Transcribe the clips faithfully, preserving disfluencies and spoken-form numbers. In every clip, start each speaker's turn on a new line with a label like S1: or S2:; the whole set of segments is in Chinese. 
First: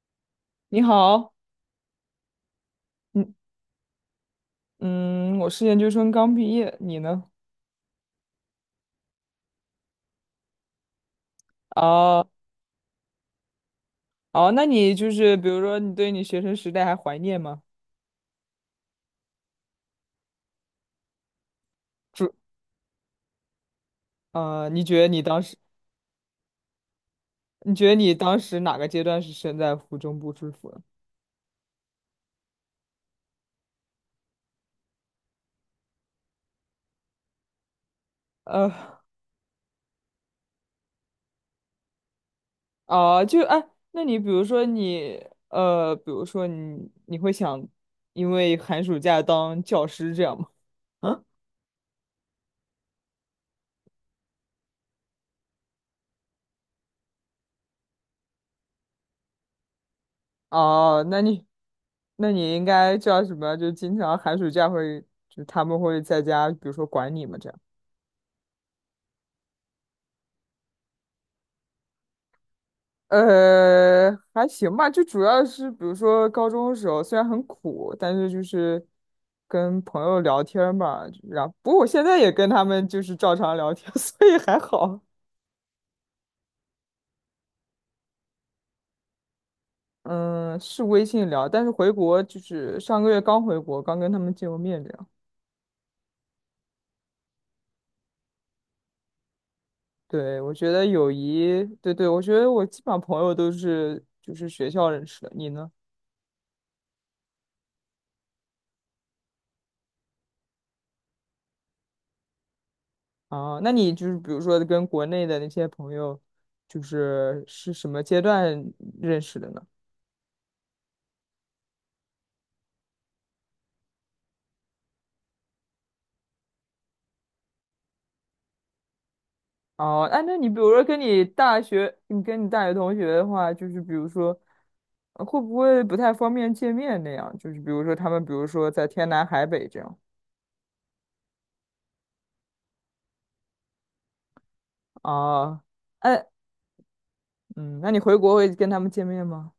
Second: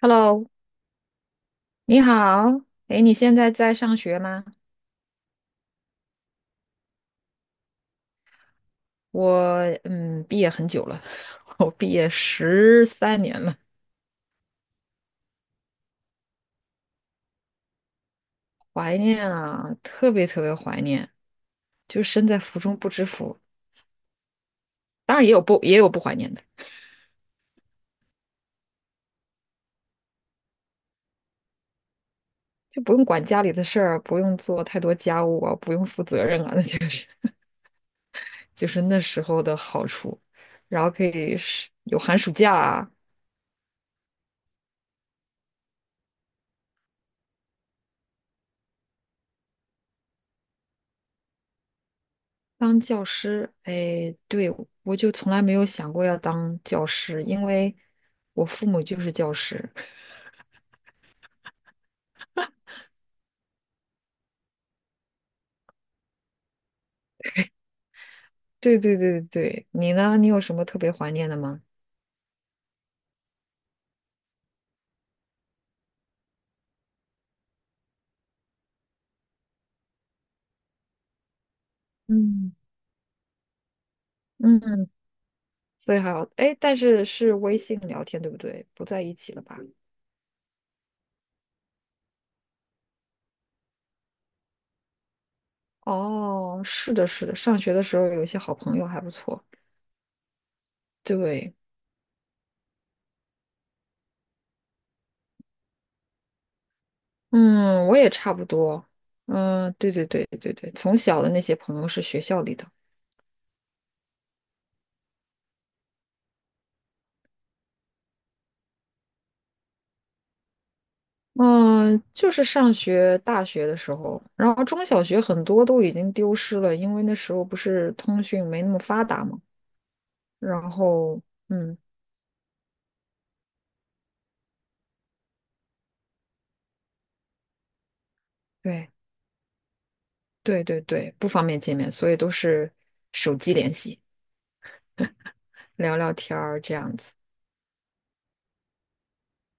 S1: Hello，
S2: 你好，
S1: 你好。哎，你
S2: 嗯
S1: 现在在上学吗？
S2: 嗯，我是研究生刚毕业，你呢？
S1: 我嗯，毕业很久了，我毕业
S2: 哦
S1: 十三年了，
S2: 哦，那你就是比如说，你对你学生时代还怀念吗？
S1: 怀念啊，特别特别怀念。就身
S2: 是。
S1: 在福中不知福，
S2: 呃，你觉得
S1: 当
S2: 你
S1: 然也有
S2: 当时，
S1: 不也有不怀念的，
S2: 你觉得你当时哪个阶段是身在福中不知福的？
S1: 就不用管家里的事儿，不用做太多家务啊，不用负责任啊，那就是就
S2: 呃，
S1: 是那时候的好处。然后可以是有寒暑假啊，
S2: 哦，就哎，那你比如说你，呃，比如说你，你会想因为寒暑假当教师这样吗？嗯。
S1: 当教师，哎，对，我就从来没有想过要当教师，因为我父母就是教师。
S2: 哦，那你，那你应该叫什么？就经常寒暑假会，就他们会在家，比如说管你们这样。
S1: 对对对对，你呢？你有什么特别怀念的吗？
S2: 呃，还行吧，就主要是比如说高中的时候，虽然很苦，但是就是跟朋友聊天儿嘛，然后不过我现在也跟
S1: 嗯，
S2: 他们就是照常聊天。所以还
S1: 嗯，
S2: 好。
S1: 所以还好，哎，但是是微信聊天，对不对？不在一起了吧？
S2: 嗯，是微信聊，但是回国就是上个月刚回国，刚跟他们见过面，这样。
S1: 哦，是的，是的，上学的时候有一些好朋友还不错。
S2: 对，我觉得友
S1: 对，
S2: 谊，对对，我觉得我基本上朋友都是就是学校认识的，你呢？
S1: 嗯，我也差不多。嗯，对对对对对，从小的那些朋友是学校里的。
S2: 啊，那你就是比如说跟国内的那些朋友，就是是什么阶段认识的呢？
S1: 嗯，就是上学大学的时候，然后中小学很多都已经丢失了，因为那时候不是通讯没那么发达嘛。
S2: 哦，哎，那你比
S1: 然
S2: 如说跟
S1: 后，
S2: 你大
S1: 嗯，
S2: 学，你跟你大学同学的话，就是比如说，呃会不会不太方便见面那样？就是比如说他们，比如说在
S1: 对
S2: 天南海北这样。
S1: 对对对，不方便见面，所以都是手机联系，
S2: 啊，
S1: 聊聊
S2: 哎，
S1: 天儿这样子，
S2: 嗯，那你回国会跟他们见面吗？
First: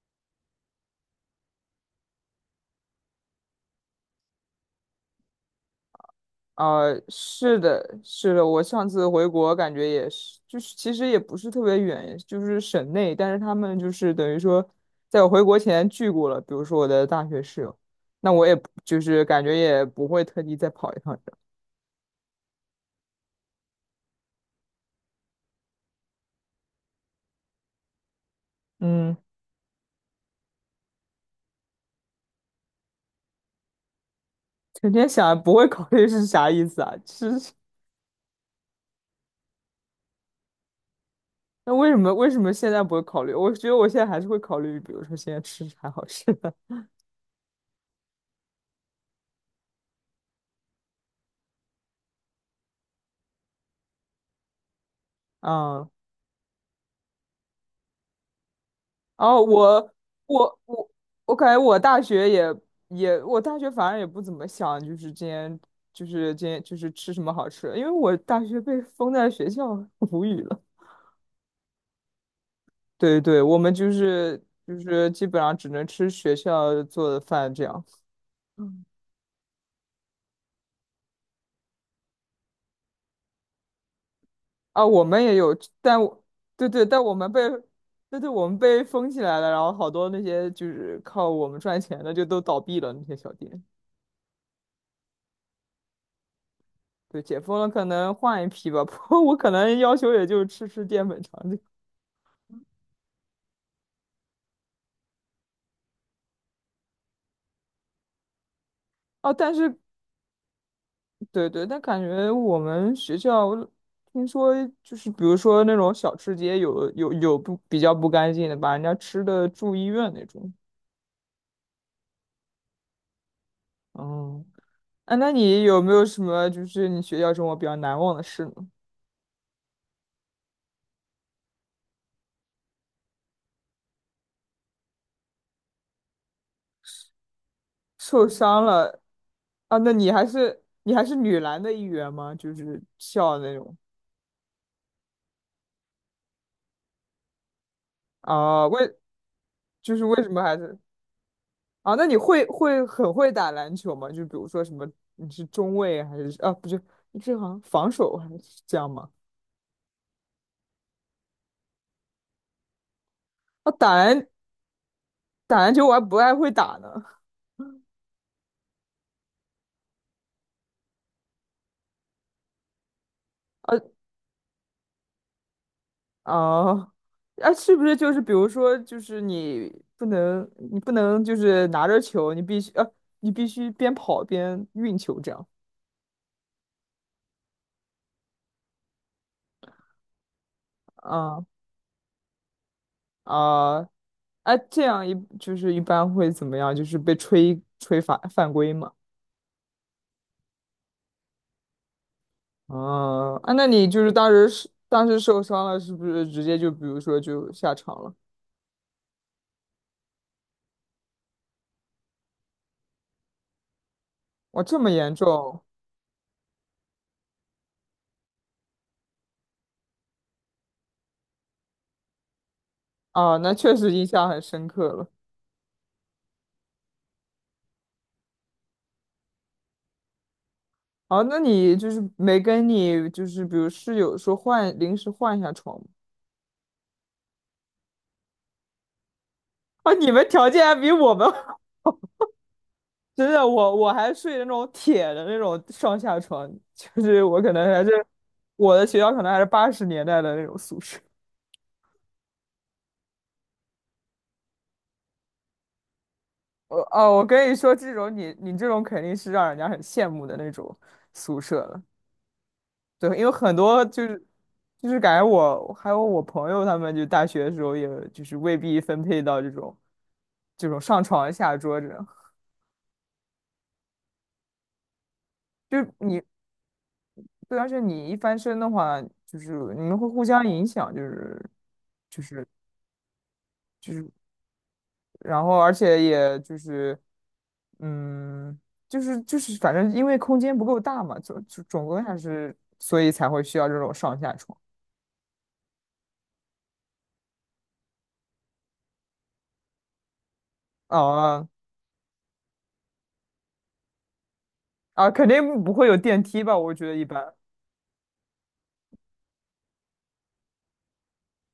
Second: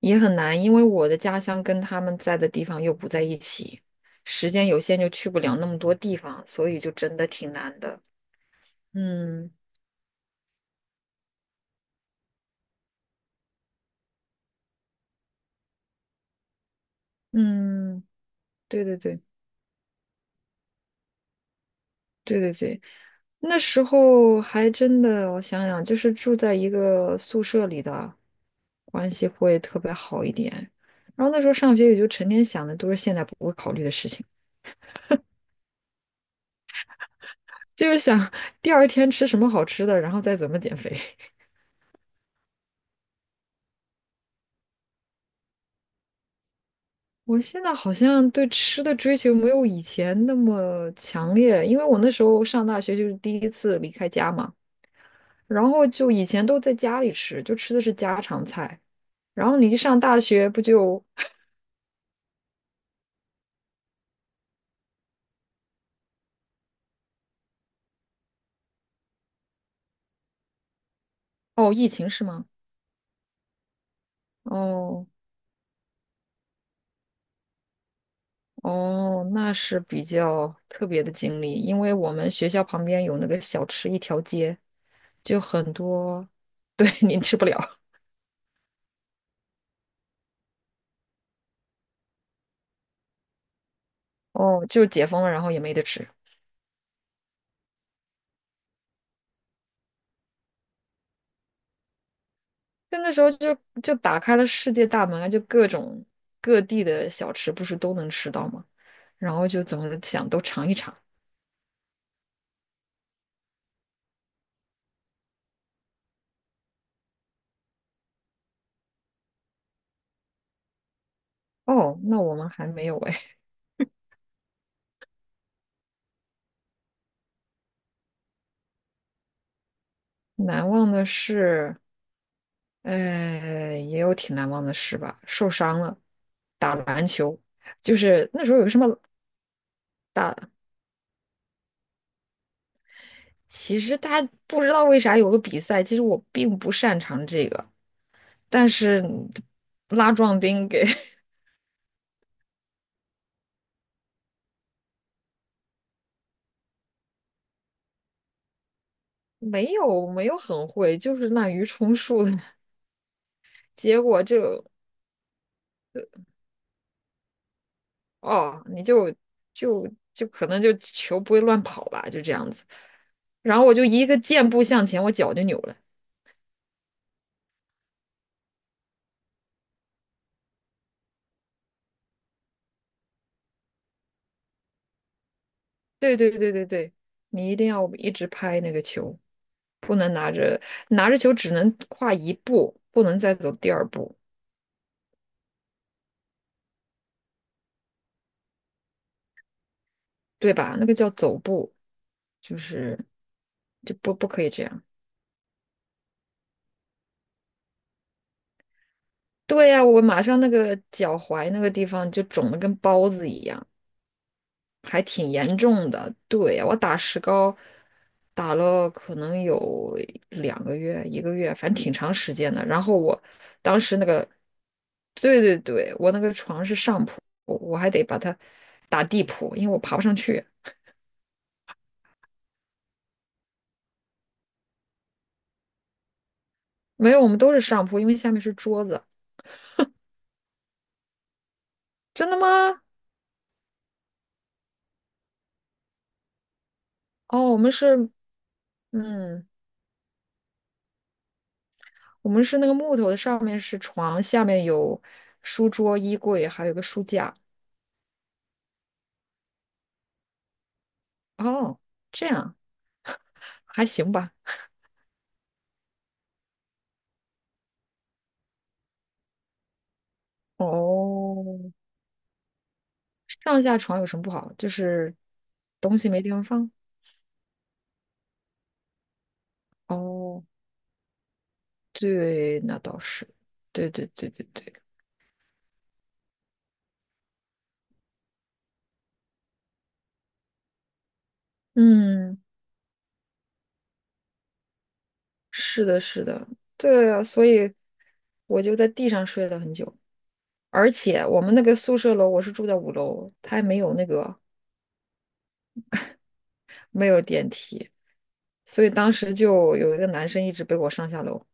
S1: 也很难，因为我的家乡跟他们在的地方又不在一起，时间有限就去不了那么多地方，所以
S2: 啊，
S1: 就真的挺
S2: 是
S1: 难
S2: 的，
S1: 的。
S2: 是的，我上次回
S1: 嗯
S2: 国感觉也是，就是其实也不是特别远，就是省内，但是他们就是等于说，在我回国前聚过了，比如说我的大学室友，
S1: 嗯，
S2: 那我也不
S1: 对对
S2: 就
S1: 对。
S2: 是感觉也不会特地再跑一趟这样。
S1: 对对对，那时候还真的，我想想，就是住在一个宿舍里的，关
S2: 嗯。
S1: 系会特别好一点。然后那时候上学也就成天想的都是现在不会考虑的事情，
S2: 整天想不会考虑是啥意思啊？是，
S1: 就是想 第二天吃什么好吃的，然后再怎么减肥。
S2: 那为什么为什么现在不会考虑？我觉得我现在还是会考虑，比如说现在吃啥好吃的。
S1: 我现在好像对吃的追求没有以前那么强烈，因为我那时候上大学就是第一次离开家嘛，然后
S2: 嗯，
S1: 就以前都在家里吃，就吃的是家常菜。
S2: 后
S1: 然后你一
S2: 我
S1: 上大学
S2: 我
S1: 不
S2: 我
S1: 就，
S2: 我感觉我大学也也我大学反正也不怎么想，就是今天就是今天就是吃什么好吃的，因为我大学被封在学校。无语了。
S1: 哦，疫情是吗？
S2: 对对，我们就是就
S1: 哦
S2: 是基本上只能吃学校做的饭这样。
S1: 哦，那是比较特别的经历，因为我们学校旁边有那个小吃一条街，
S2: 啊，我们也
S1: 就
S2: 有，
S1: 很
S2: 但我
S1: 多，
S2: 对 对，
S1: 对，
S2: 但我
S1: 您
S2: 们
S1: 吃
S2: 被，
S1: 不了。
S2: 对对，我们被封起来了，然后好多那些就是靠我们赚钱的就都倒闭了，那些小店。
S1: 哦，就解封了，然后也没得吃。
S2: 对，解封了可能换一批吧。不过我可能要求也就吃吃淀粉肠这个。
S1: 就那时候就就打开了世界大门啊，就各种各地的小吃不是都能吃到吗？
S2: 哦，
S1: 然后
S2: 但
S1: 就怎
S2: 是
S1: 么想都尝一尝。
S2: 对对，但感觉我们学校听说就是比如说那种小吃街有有有不比较不干净的，把人家吃的住医院那种。
S1: 哦，那我们还没有哎，
S2: 嗯，啊，那你有没有什么就是你学校生活比较难忘的事呢？
S1: 难忘的事，呃，也有挺难忘的事吧。受伤了，打篮球，就
S2: 受
S1: 是那时候
S2: 伤
S1: 有个什么
S2: 了啊？那你还
S1: 打，
S2: 是你还是女篮的一员吗？就是笑的那种
S1: 其实他不知道为啥有个比赛，其实我并不擅长这个，
S2: 啊？
S1: 但
S2: 为
S1: 是
S2: 就是
S1: 拉
S2: 为什
S1: 壮
S2: 么还
S1: 丁
S2: 是
S1: 给
S2: 啊？那你会会很会打篮球吗？就比如说什么你是中卫还是啊？不是，你是好像防守还是这样吗？
S1: 没有没有很会，就是滥竽充数的，
S2: 啊，打
S1: 结果
S2: 篮
S1: 就
S2: 打篮球我还不爱会打呢。
S1: 哦，你就就就可能就球不会乱跑吧，就这样子。然后我
S2: 啊
S1: 就一个箭步向前，我脚就扭了。
S2: 啊啊！是不是就是比如说就是你不能你不能就是拿着球，你必须啊你必须边跑边运球这样。
S1: 对对对对对，你一定要一直拍那个球，不能拿着拿着球
S2: 啊
S1: 只能跨一步，不能再走第
S2: 啊，
S1: 二步。
S2: 哎，这样一就是一般会怎么样？就是被吹吹犯犯规嘛。
S1: 对吧？那个叫走步，就是
S2: 啊啊，那你
S1: 就
S2: 就是
S1: 不
S2: 当
S1: 不可
S2: 时
S1: 以这
S2: 是
S1: 样。
S2: 当时受伤了，是不是直接就比如说就下场了？
S1: 对呀，我马上那个脚踝那个地方就肿得跟包子一样，
S2: 哇，这么
S1: 还
S2: 严
S1: 挺严
S2: 重
S1: 重的。对呀，我打石膏打了可能有两个月、一个月，反正挺长时间的。然后我
S2: 啊？那确
S1: 当
S2: 实
S1: 时那
S2: 印
S1: 个，
S2: 象很深刻了。
S1: 对对对，我那个床是上铺，我我还得把它打地铺，因为我爬不上去。
S2: 哦，那你就是没跟你就是比如室友说换临时换一下床吗？
S1: 没有，我们都是上铺，因为下面是桌子。
S2: 啊，你们条件还比我们好。
S1: 真的吗？
S2: 真的，我我还睡那种铁的那种上下床，就是
S1: 哦，
S2: 我可
S1: 我们
S2: 能还是
S1: 是，
S2: 我的学校可能还是
S1: 嗯，
S2: 八十年代的那种宿舍。
S1: 我们是那个木头的，上面是床，下面有书桌、衣柜，还有一
S2: 我
S1: 个书
S2: 哦，我
S1: 架。
S2: 跟你说，这种你你这种肯定是让人家很羡慕的那种宿舍
S1: 哦，
S2: 了。
S1: 这样
S2: 对，因为很多
S1: 还
S2: 就
S1: 行
S2: 是
S1: 吧。
S2: 就是感觉我还有我朋友他们，就大学的时候也就是未必分配到这种这种上床下
S1: 哦，
S2: 桌这种。
S1: 上下床有什么不好？就是
S2: 就是
S1: 东西没
S2: 你
S1: 地方放。
S2: 对，而且你一翻身的话，就是你们会互
S1: 哦，
S2: 相影响，就是
S1: 对，那倒是。对对对对对，
S2: 然后而且也就是嗯，就是就是反正因为空间不够大嘛，总总总归还
S1: 嗯，
S2: 是所以才会需要这种上下床。
S1: 是的，是的，对啊，所以我就在地上睡了很久。而且我
S2: 哦
S1: 们那个宿舍楼，我是住在五楼，它还没有那个
S2: 啊，肯定不会有电梯吧？我觉得一
S1: 没有
S2: 般。
S1: 电梯。所以当时就有一个男生一直背我上下楼，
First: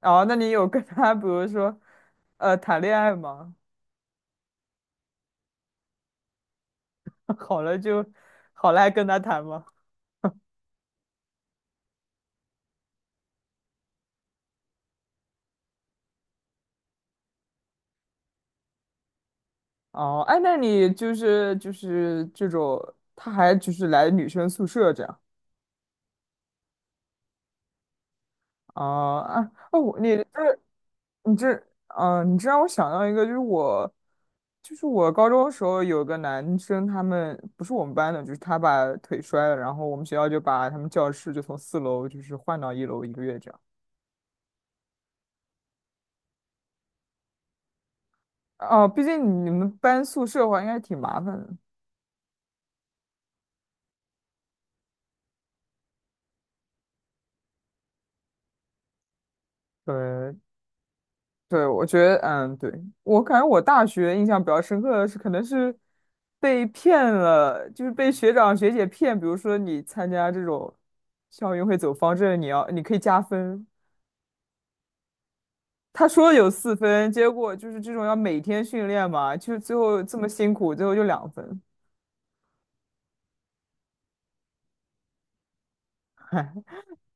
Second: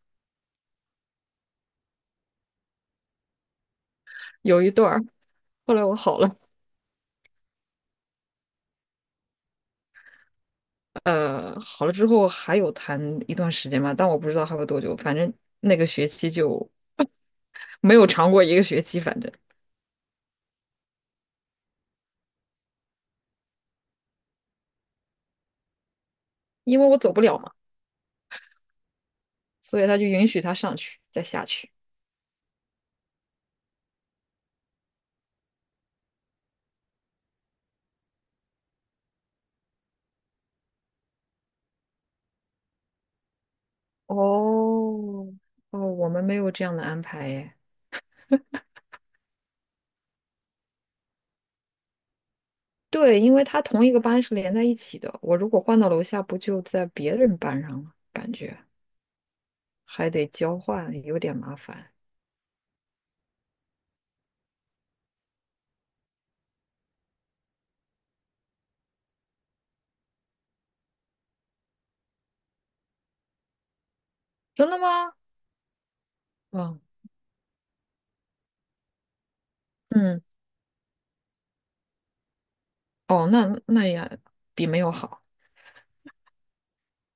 S2: 哦，那你有跟他，比如说，呃，谈恋爱吗？
S1: 有一段儿。后来我好了，
S2: 好了就，好了还跟他谈吗？
S1: 呃，好了之后还有谈一段时间嘛，但我不知道还有多久，反正那个学期就没有长过一个学期，反正
S2: 哦，哎，那你就是就是这种，他还就是来女生宿舍这样。
S1: 因为我走不了嘛，
S2: 哦啊哦，
S1: 所以他
S2: 我
S1: 就
S2: 你这
S1: 允许他上去再
S2: 你
S1: 下
S2: 这
S1: 去。
S2: 嗯、呃你这让我想到一个，就是我就是我高中的时候有个男生，他们不是我们班的，就是他把腿摔了，然后我们学校就把他们教室就从四楼就是换到一楼一个月这样。
S1: 哦，哦，我们没有这样的安排耶。
S2: 哦，毕竟你们搬宿舍的话，应该挺麻烦的。
S1: 对，因为他同一个班是连在一起的，我如果换到楼下，不就在别人班上了？感觉还得
S2: 对，
S1: 交换，有点麻
S2: 对，我
S1: 烦。
S2: 觉得，嗯，对，我感觉我大学印象比较深刻的是，可能是被骗了，就是被学长学姐骗。比如说，你参加这种校运会走方阵，你要你可以加分。
S1: 真的吗？
S2: 他说有四
S1: 嗯，
S2: 分，结果就是这种要每天训练嘛，就是最后这
S1: 嗯，
S2: 么辛苦，最后就两分。
S1: 哦，那那也比没有好，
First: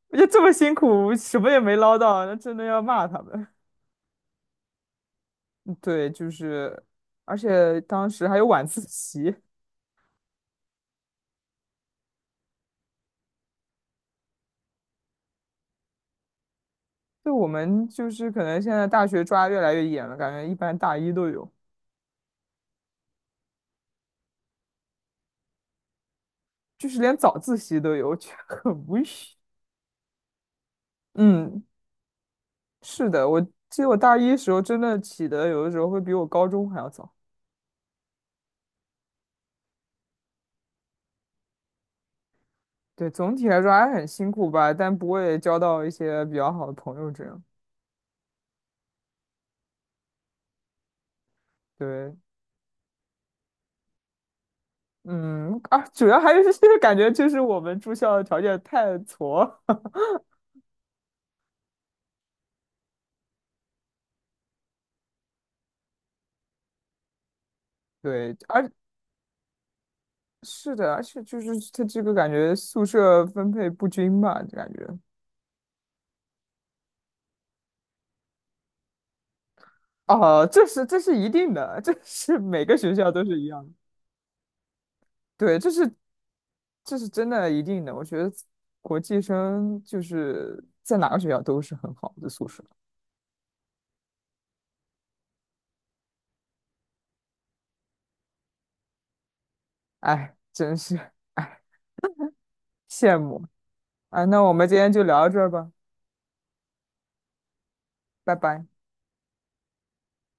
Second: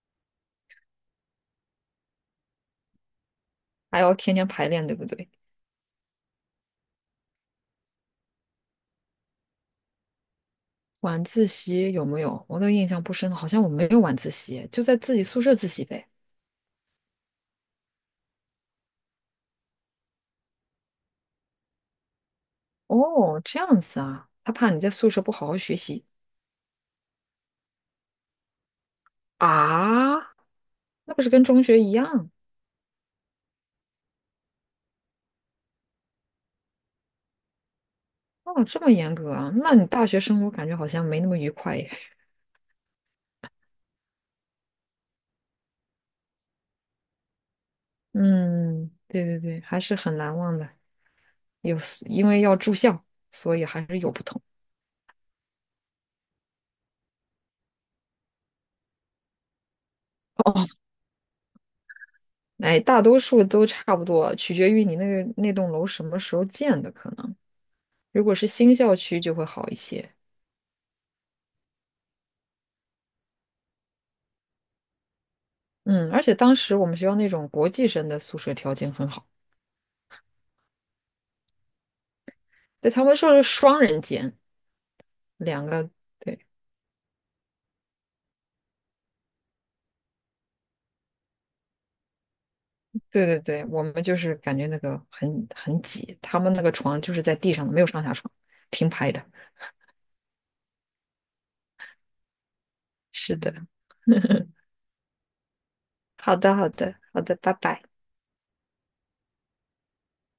S2: 我觉得这么辛苦，什么也没捞到，那真的要骂他们。
S1: 还要天天排练，对不对？
S2: 对，就是，而且当时还有晚自习，
S1: 晚自习有没有？我都印象不深了好像我没有晚自习，就在自己宿舍自习呗。
S2: 就我们就是可能现在大学抓越来越严了，感觉一般大一都有，
S1: 哦，这样子啊，他怕你在宿舍不好好学习
S2: 就是连早自习都有，我觉得很无语。
S1: 啊？那不是跟中
S2: 嗯，
S1: 学一样？
S2: 是的，我记得我大一时候真的起的有的时候会比我高中还要早。
S1: 哦，这么严格啊？那你大学生活感觉好像没那么愉快耶。
S2: 对，总体来说还很辛苦吧，但不会交到一些比较好的朋友这样。
S1: 嗯，对对对，还是很难忘的。有，
S2: 对，
S1: 因为要住校，所以还是有不同。
S2: 嗯，啊，主要还是。 感觉就是我们住校的条件太挫。
S1: 哦，哎，大多数都差不多，取决于你那个那栋楼什么时候建的，可能 如果
S2: 对，
S1: 是
S2: 而
S1: 新校区就会好一些。
S2: 是的，而且就是它这个感觉宿舍分配不均吧，感觉。
S1: 嗯，而且当时我们学校那种国际生的宿舍条件很好，
S2: 哦，这是这是一定的，这是每个
S1: 对，
S2: 学
S1: 他
S2: 校
S1: 们
S2: 都
S1: 说
S2: 是
S1: 是
S2: 一样的。
S1: 双人间，
S2: 对，
S1: 两
S2: 这
S1: 个，
S2: 是
S1: 对，
S2: 这是真的一定的。我觉得国际生就是在哪个学校都是很好的宿舍。
S1: 对对对，我们就是感觉那个很很挤，他们那个床就是在地上的，没有上下床，平排的。
S2: 哎，真是哎，羡
S1: 是
S2: 慕
S1: 的，
S2: 啊！那 我们今天就聊到这儿吧，
S1: 好的，好的，好的，拜拜。
S2: 拜拜。